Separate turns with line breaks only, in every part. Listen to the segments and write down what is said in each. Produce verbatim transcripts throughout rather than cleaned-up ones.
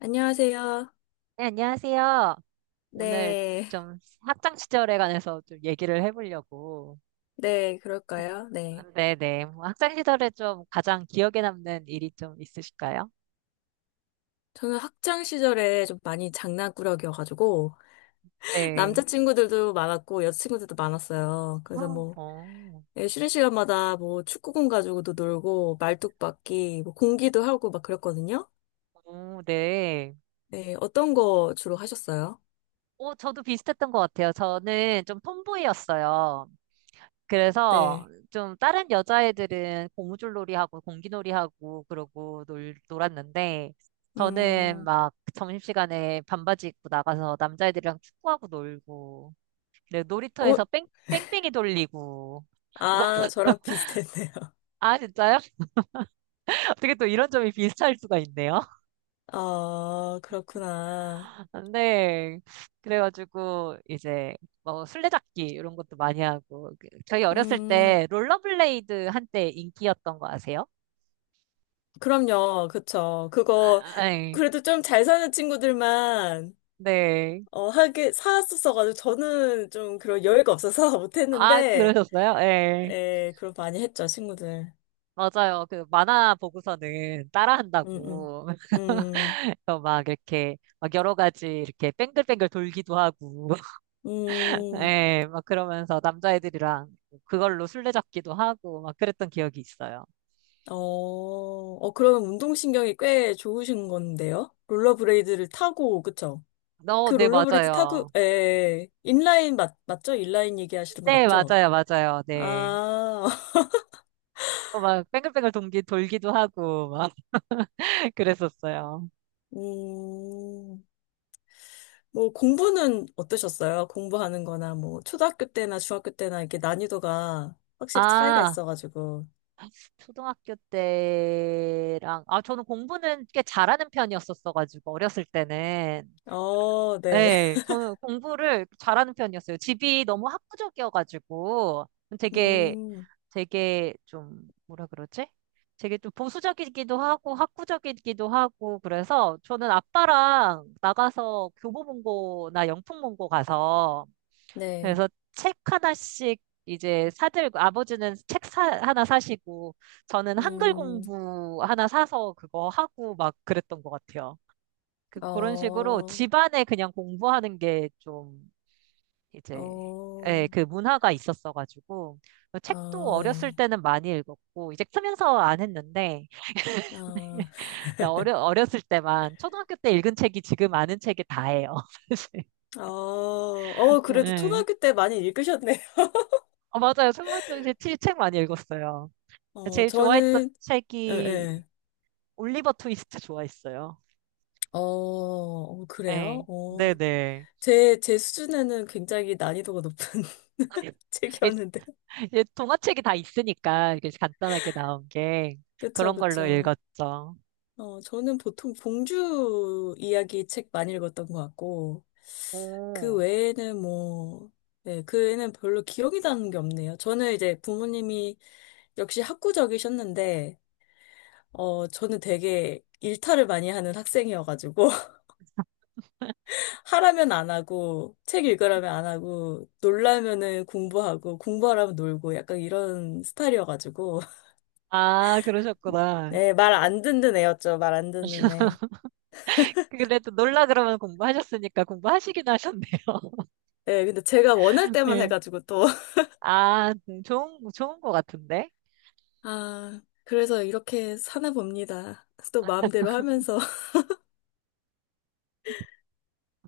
안녕하세요.
네, 안녕하세요. 오늘
네,
좀 학창 시절에 관해서 좀 얘기를 해보려고.
네, 그럴까요? 네.
네네. 뭐 학창 시절에 좀 가장 기억에 남는 일이 좀 있으실까요?
저는 학창 시절에 좀 많이 장난꾸러기여가지고,
네.
남자친구들도 많았고, 여자친구들도 많았어요. 그래서 뭐,
어,
예, 쉬는 시간마다 뭐, 축구공 가지고도 놀고, 말뚝박기, 뭐, 공기도 하고 막 그랬거든요.
오, 네.
네, 어떤 거 주로 하셨어요?
오, 저도 비슷했던 것 같아요. 저는 좀 톰보이였어요. 그래서
네.
좀 다른 여자애들은 고무줄놀이하고 공기놀이하고 그러고 놀, 놀았는데 저는
음,
막 점심시간에 반바지 입고 나가서 남자애들이랑 축구하고 놀고 그래,
어,
놀이터에서 뺑, 뺑뺑이 돌리고
아, 저랑 비슷했네요.
아 진짜요? 어떻게 또 이런 점이 비슷할 수가 있네요.
아, 그렇구나.
네. 그래가지고 이제 뭐 술래잡기 이런 것도 많이 하고 그- 저희 어렸을
음,
때 롤러블레이드 한때 인기였던 거 아세요?
그럼요, 그쵸. 그거,
아, 아, 예.
그래도 좀 잘 사는 친구들만,
네.
어, 하게, 사왔었어가지고, 저는 좀 그런 여유가 없어서
아,
못했는데,
그러셨어요? 예.
예, 그럼 많이 했죠, 친구들.
맞아요. 그 만화 보고서는
음, 음,
따라한다고.
음,
그래서 막 이렇게 막 여러 가지 이렇게 뱅글뱅글 돌기도 하고.
음,
예. 막 그러면서 남자애들이랑 그걸로 술래잡기도 하고 막 그랬던 기억이 있어요.
어, 어, 그러면 운동신경이 꽤 좋으신 건데요? 롤러브레이드를 타고, 그쵸?
어,
그
네,
롤러브레이드 타고,
맞아요.
예, 인라인 맞, 맞죠? 인라인 얘기하시는 거
네,
맞죠?
맞아요. 맞아요. 네.
아,
어, 막 뱅글뱅글 돌기, 돌기도 하고 막 그랬었어요.
음. 뭐 공부는 어떠셨어요? 공부하는 거나 뭐 초등학교 때나 중학교 때나 이렇게 난이도가 확실히 차이가
아,
있어가지고.
초등학교 때랑, 아, 저는 공부는 꽤 잘하는 편이었었어가지고, 어렸을 때는.
어, 네.
네, 저는 공부를 잘하는 편이었어요. 집이 너무 학구적이어가지고, 되게,
음,
되게 좀, 뭐라 그러지? 되게 좀 보수적이기도 하고, 학구적이기도 하고, 그래서 저는 아빠랑 나가서 교보문고나 영풍문고 가서,
네.
그래서 책 하나씩 이제 사들고, 아버지는 책 사, 하나 사시고, 저는 한글
음,
공부 하나 사서 그거 하고 막 그랬던 것 같아요. 그, 그런 식으로
어,
집안에 그냥 공부하는 게 좀 이제,
어,
예, 그 문화가 있었어가지고, 책도
아,
어렸을
네.
때는 많이 읽었고, 이제 크면서 안 했는데,
아,
나 어려, 어렸을 때만, 초등학교 때 읽은 책이 지금 아는 책이 다예요, 사실.
어, 어, 그래도
예.
초등학교 때 많이 읽으셨네요.
어, 맞아요. 초등학교 때 책 많이 읽었어요. 그러니까
어,
제일 좋아했던
저는, 예,
책이
예.
올리버 트위스트 좋아했어요.
어, 어, 그래요?
예.
어,
네네.
제, 제 수준에는 굉장히 난이도가 높은
예,
책이었는데.
예, 동화책이 다 있으니까 이게 간단하게 나온 게
그쵸,
그런 걸로
그쵸.
읽었죠.
어, 저는 보통 봉주 이야기 책 많이 읽었던 것 같고, 그
오.
외에는 뭐, 네, 그 외에는 별로 기억이 나는 게 없네요. 저는 이제 부모님이 역시 학구적이셨는데, 어, 저는 되게 일탈을 많이 하는 학생이어가지고, 하라면 안 하고, 책 읽으라면 안 하고, 놀라면은 공부하고, 공부하라면 놀고, 약간 이런 스타일이어가지고,
아, 그러셨구나.
네, 말 안 듣는 애였죠. 말 안 듣는 애.
그래도 놀라 그러면 공부하셨으니까 공부하시긴 하셨네요.
네, 근데 제가 원할 때만
네.
해가지고 또,
아, 네. 좋은, 좋은 것 같은데?
아, 그래서 이렇게 사나 봅니다. 또 마음대로 하면서.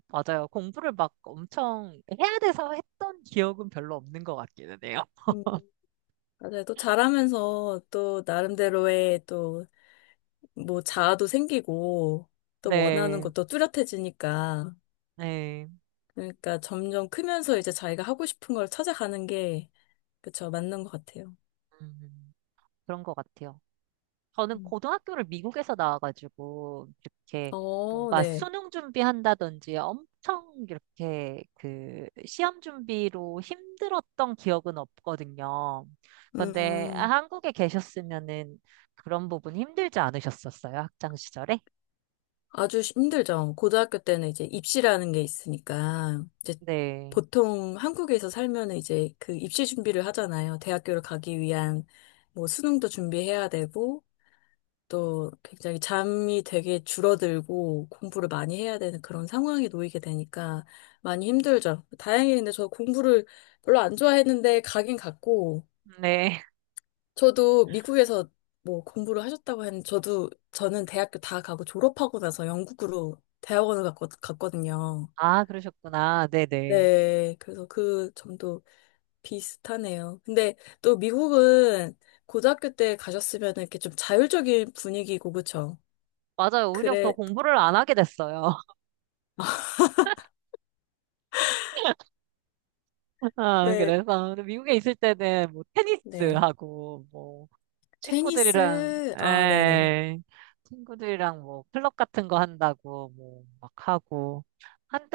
맞아요. 공부를 막 엄청 해야 돼서 했던 기억은 별로 없는 것 같기는 해요.
음, 맞아요. 또 잘하면서 또 나름대로의 또 뭐 자아도 생기고 또 원하는
네,
것도 뚜렷해지니까.
네.
그러니까 점점 크면서 이제 자기가 하고 싶은 걸 찾아가는 게, 그쵸, 맞는 것 같아요.
음. 그런 것 같아요. 저는
음.
고등학교를 미국에서 나와가지고 이렇게
어,
뭔가
네.
수능 준비한다든지 엄청 이렇게 그 시험 준비로 힘들었던 기억은 없거든요. 그런데
음.
한국에 계셨으면은 그런 부분 힘들지 않으셨었어요? 학창 시절에?
아주 힘들죠. 고등학교 때는 이제 입시라는 게 있으니까, 이제
네.
보통 한국에서 살면 이제 그 입시 준비를 하잖아요. 대학교를 가기 위한 뭐 수능도 준비해야 되고, 또 굉장히 잠이 되게 줄어들고 공부를 많이 해야 되는 그런 상황에 놓이게 되니까 많이 힘들죠. 다행히 근데 저 공부를 별로 안 좋아했는데 가긴 갔고,
네.
저도 미국에서 뭐 공부를 하셨다고 했는데, 저도, 저는 대학교 다 가고 졸업하고 나서 영국으로 대학원을 갔거, 갔거든요.
아, 그러셨구나. 네네.
네, 그래서 그 점도 비슷하네요. 근데 또 미국은 고등학교 때 가셨으면 이렇게 좀 자율적인 분위기고, 그쵸?
맞아요. 오히려 더
그래,
공부를 안 하게 됐어요. 아,
왜,
그래서 미국에 있을 때는 뭐
네.
테니스하고 뭐 친구들이랑,
테니스, 아, 네네네.
에이, 친구들이랑 뭐, 클럽 같은 거 한다고, 뭐, 막 하고.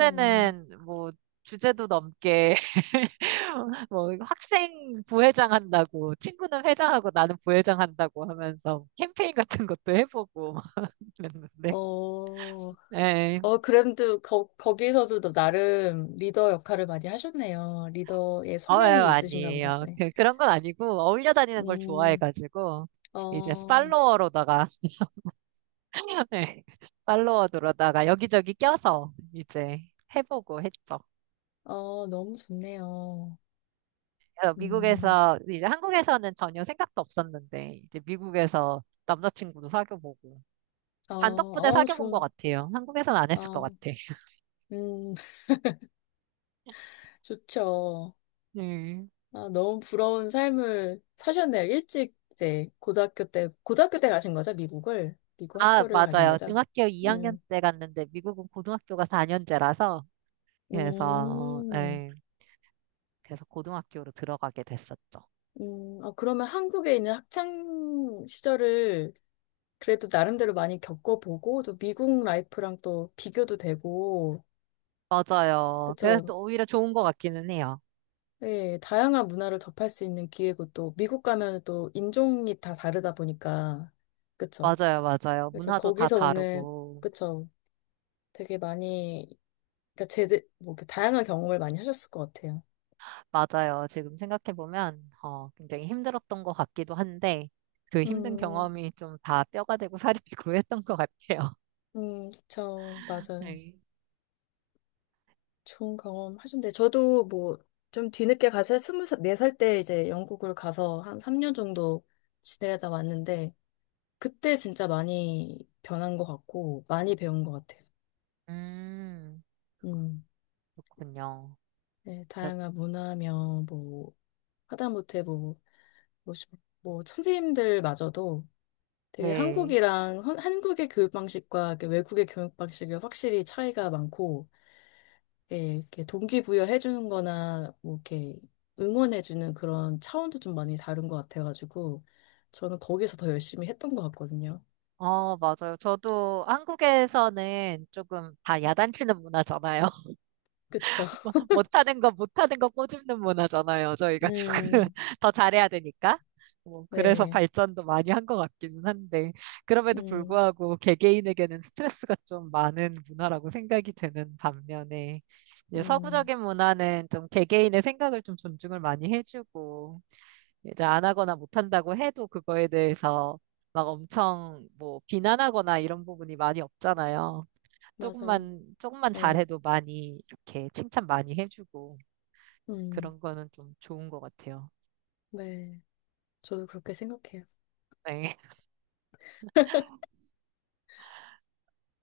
음,
뭐, 주제도 넘게, 뭐, 학생 부회장 한다고, 친구는 회장하고 나는 부회장 한다고 하면서 캠페인 같은 것도 해보고 그랬는데.
어,
에이,
어, 그램도 거, 거기에서도 너 나름 리더 역할을 많이 하셨네요. 리더의
예,
성향이 있으신가 보다.
아니에요.
네.
그- 그런 건 아니고, 어울려 다니는 걸
음,
좋아해가지고, 이제
어,
팔로워로다가 네. 팔로워드로 다가 여기저기 껴서 이제 해보고 했죠.
어, 너무 좋네요.
그래서
음,
미국에서 이제 한국에서는 전혀 생각도 없었는데 이제 미국에서 남자친구도 사귀어보고
어,
반 덕분에
어,
사귀어본 것
좋,
같아요. 한국에서는 안 했을 것
어,
같아.
음, 좋죠.
네.
아, 너무 부러운 삶을 사셨네요. 일찍 이제 고등학교 때, 고등학교 때 가신 거죠? 미국을? 미국
아,
학교를 가신
맞아요.
거죠?
중학교 이 학년
음,
때 갔는데 미국은 고등학교가 사 년제 그래서
음,
네. 그래서 고등학교로 들어가게 됐었죠.
음, 어, 그러면 한국에 있는 학창 시절을 그래도 나름대로 많이 겪어보고, 또 미국 라이프랑 또 비교도 되고,
맞아요. 그래서
그쵸.
또 오히려 좋은 것 같기는 해요.
예, 다양한 문화를 접할 수 있는 기회고, 또 미국 가면 또 인종이 다 다르다 보니까, 그쵸.
맞아요, 맞아요.
그래서
문화도 다
거기서 오는,
다르고.
그쵸. 되게 많이, 그러니까 제대, 뭐, 이렇게 다양한 경험을 많이 하셨을 것 같아요.
맞아요. 지금 생각해보면 어, 굉장히 힘들었던 것 같기도 한데 그 힘든
음,
경험이 좀 다 뼈가 되고 살이 되고 했던 것 같아요.
음, 그쵸. 맞아요.
네.
좋은 경험 하셨는데, 저도 뭐, 좀 뒤늦게 가서 스물네 살 때 이제 영국을 가서 한 삼 년 정도 지내다 왔는데, 그때 진짜 많이 변한 것 같고, 많이 배운 것 같아요.
음,
음,
그렇군요.
네,
자,
다양한 문화며, 뭐, 하다못해 뭐, 뭐, 시- 뭐 선생님들마저도 되게
네.
한국이랑, 헌- 한국의 교육 방식과 그 외국의 교육 방식이 확실히 차이가 많고, 예, 이렇게 동기부여해주는 거나, 뭐, 이렇게 응원해주는 그런 차원도 좀 많이 다른 것 같아가지고, 저는 거기서 더 열심히 했던 것 같거든요.
어, 맞아요. 저도 한국에서는 조금 다 야단치는 문화잖아요.
그쵸?
뭐, 못하는 거 못하는 거 꼬집는 문화잖아요. 저희가 조금
음,
더 잘해야 되니까. 뭐, 그래서
네,
발전도 많이 한 것 같기는 한데, 그럼에도
음,
불구하고 개개인에게는 스트레스가 좀 많은 문화라고 생각이 드는 반면에, 이제
음.
서구적인 문화는 좀 개개인의 생각을 좀 존중을 많이 해주고, 이제 안 하거나 못한다고 해도 그거에 대해서 막 엄청 뭐 비난하거나 이런 부분이 많이 없잖아요.
맞아요.
조금만 조금만
네.
잘해도 많이 이렇게 칭찬 많이 해주고
음,
그런 거는 좀 좋은 것 같아요.
네. 저도 그렇게 생각해요.
네.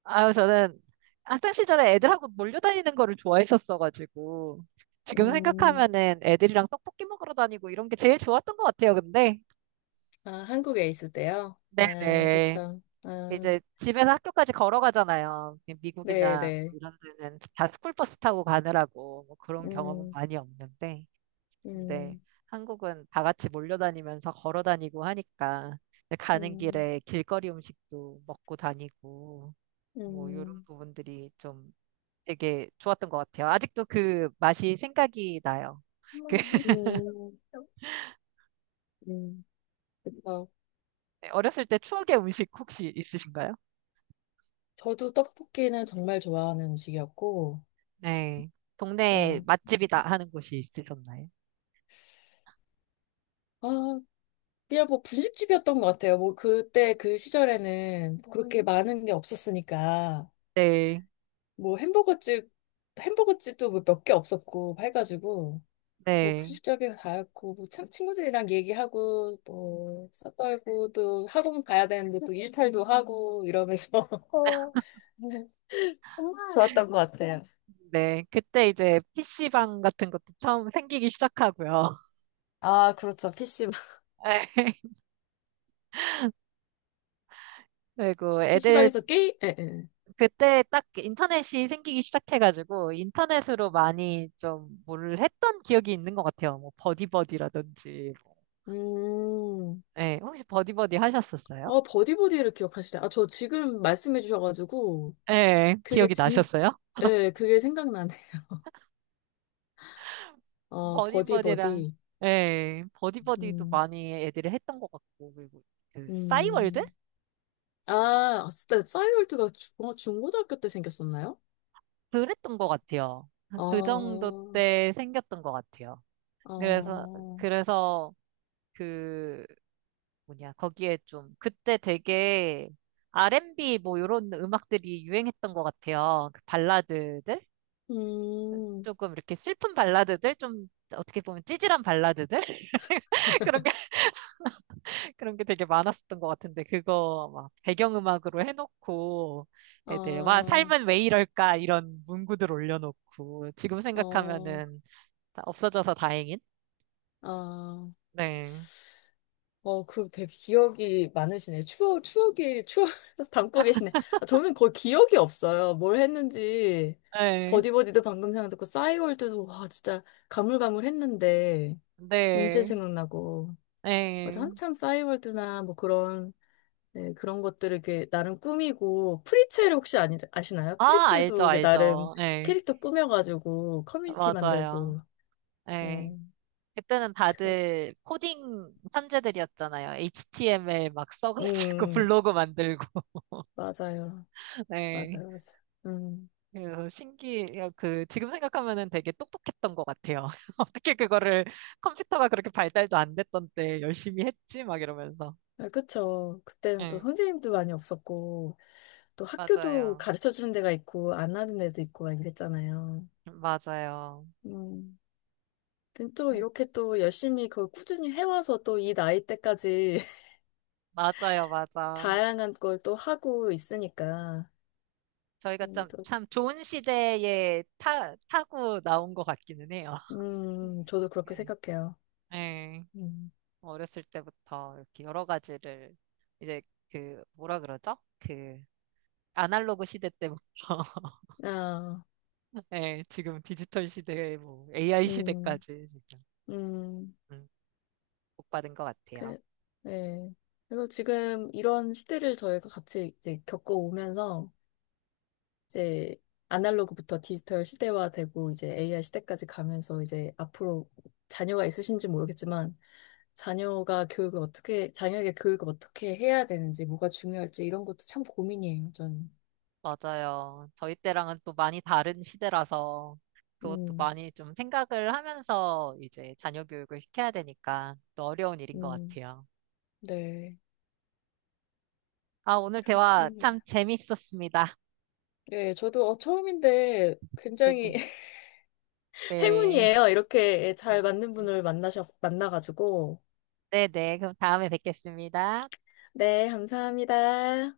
아유, 저는 학창 시절에 애들하고 몰려다니는 거를 좋아했었어가지고 지금
음,
생각하면은 애들이랑 떡볶이 먹으러 다니고 이런 게 제일 좋았던 것 같아요. 근데
아, 한국에 있을 때요? 아,
네네,
그쵸. 아,
이제 집에서 학교까지 걸어가잖아요. 미국이나
네네.
뭐 이런 데는 다 스쿨버스 타고 가느라고 뭐 그런 경험은
음,
많이 없는데. 근데
음,
한국은 다 같이 몰려다니면서 걸어 다니고 하니까 이제 가는
음,
길에 길거리 음식도 먹고 다니고 뭐 이런
음,
부분들이 좀 되게 좋았던 것 같아요. 아직도 그 맛이 생각이 나요. 그
음, 음, 그쵸.
어렸을 때 추억의 음식 혹시 있으신가요?
저도 떡볶이는 정말 좋아하는 음식이었고,
네. 동네
네.
맛집이다 하는 곳이 있으셨나요?
아, 그냥 뭐 분식집이었던 것 같아요. 뭐 그때 그 시절에는 그렇게 많은 게 없었으니까.
네.
뭐 햄버거집, 햄버거집도 몇 개 없었고, 해가지고, 뭐
네.
분식집이 다였고, 뭐 참, 친구들이랑 얘기하고, 뭐, 싸떨고, 또 학원 가야 되는데 또 일탈도 하고, 이러면서. 어, 정말 좋았던 것 같아요.
네. 그때 이제 피시방 같은 것도 처음 생기기 시작하고요.
아, 그렇죠. 피시방.
네. 그리고 애들
피시방에서 게임? 예, 예.
그때 딱 인터넷이 생기기 시작해가지고 인터넷으로 많이 좀 뭘 했던 기억이 있는 것 같아요. 뭐 버디버디라든지. 뭐.
음,
예, 혹시 버디버디 하셨었어요?
어, 버디버디를 기억하시네. 아, 저 지금 말씀해 주셔가지고,
예,
그게
기억이
진,
나셨어요?
예, 그게 생각나네. 어,
버디버디랑
버디버디.
예, 버디버디도
음,
많이 애들이 했던 것 같고 그리고 그 싸이월드?
음. 아, 아, 진짜 싸이월드가 주, 어, 중고등학교 때 생겼었나요?
그랬던 것 같아요.
아,
그 정도
어,
때 생겼던 것 같아요. 그래서 그래서 그 뭐냐, 거기에 좀, 그때 되게 알앤비 뭐 이런 음악들이 유행했던 것 같아요. 그 발라드들?
음,
조금 이렇게 슬픈 발라드들? 좀 어떻게 보면 찌질한 발라드들? 그런 게, 그런 게 되게 많았었던 것 같은데, 그거 막 배경음악으로 해놓고, 애들, 와,
아,
삶은 왜 이럴까? 이런 문구들 올려놓고, 지금
어,
생각하면은 다 없어져서 다행인?
아,
네.
어, 그 되게 기억이 많으시네. 추억, 추억이, 추억 담고 계시네. 아, 저는 거의 기억이 없어요. 뭘 했는지.
네.
버디버디도 방금 생각났고, 싸이월드도, 와, 진짜 가물가물했는데, 인제
네.
생각나고. 맞아,
네.
한참 싸이월드나 뭐 그런 네, 그런 것들을 이렇게 나름 꾸미고, 프리첼 혹시 아니, 아시나요?
아, 알죠,
프리첼도 이게 나름
알죠. 네.
캐릭터 꾸며가지고 커뮤니티
맞아요.
만들고,
예.
네.
그때는
그,
다들 코딩 천재들이었잖아요. 에이치티엠엘 막 써가지고
음,
블로그 만들고.
맞아요.
네.
맞아요. 맞아요. 음,
그래서 신기, 그, 지금 생각하면은 되게 똑똑했던 것 같아요. 어떻게 그거를 컴퓨터가 그렇게 발달도 안 됐던 때 열심히 했지? 막 이러면서.
아, 그쵸. 그때는 또
네,
선생님도 많이 없었고, 또 학교도
맞아요.
가르쳐 주는 데가 있고, 안 하는 데도 있고, 막 이랬잖아요.
맞아요.
음. 근데 또
네.
이렇게 또 열심히 그걸 꾸준히 해와서 또 이 나이 때까지
맞아요, 맞아.
다양한 걸 또 하고 있으니까.
저희가
음,
좀,
또
참 좋은 시대에 타, 타고 나온 것 같기는 해요.
음, 저도 그렇게
네.
생각해요.
네.
음,
어렸을 때부터 이렇게 여러 가지를 이제 그 뭐라 그러죠? 그 아날로그 시대 때부터
아,
예, 지금 디지털 시대, 뭐 에이아이
음,
시대까지 지금
음,
음, 복받은 것 같아요.
그, 네. 그래서 지금 이런 시대를 저희가 같이 이제 겪어오면서 이제 아날로그부터 디지털 시대화되고 이제 에이아이 시대까지 가면서 이제 앞으로 자녀가 있으신지 모르겠지만 자녀가 교육을 어떻게, 자녀에게 교육을 어떻게 해야 되는지, 뭐가 중요할지 이런 것도 참 고민이에요, 저는.
맞아요. 저희 때랑은 또 많이 다른 시대라서 그것도
음,
많이 좀 생각을 하면서 이제 자녀 교육을 시켜야 되니까 또 어려운 일인 것
음,
같아요.
네.
아, 오늘 대화 참
그렇습니다.
재밌었습니다.
네, 저도 어, 처음인데
네네.
굉장히
네. 네.
행운이에요. 이렇게 잘
음,
맞는
네.
분을 만나셔, 만나가지고.
네네. 그럼 다음에 뵙겠습니다.
네, 감사합니다.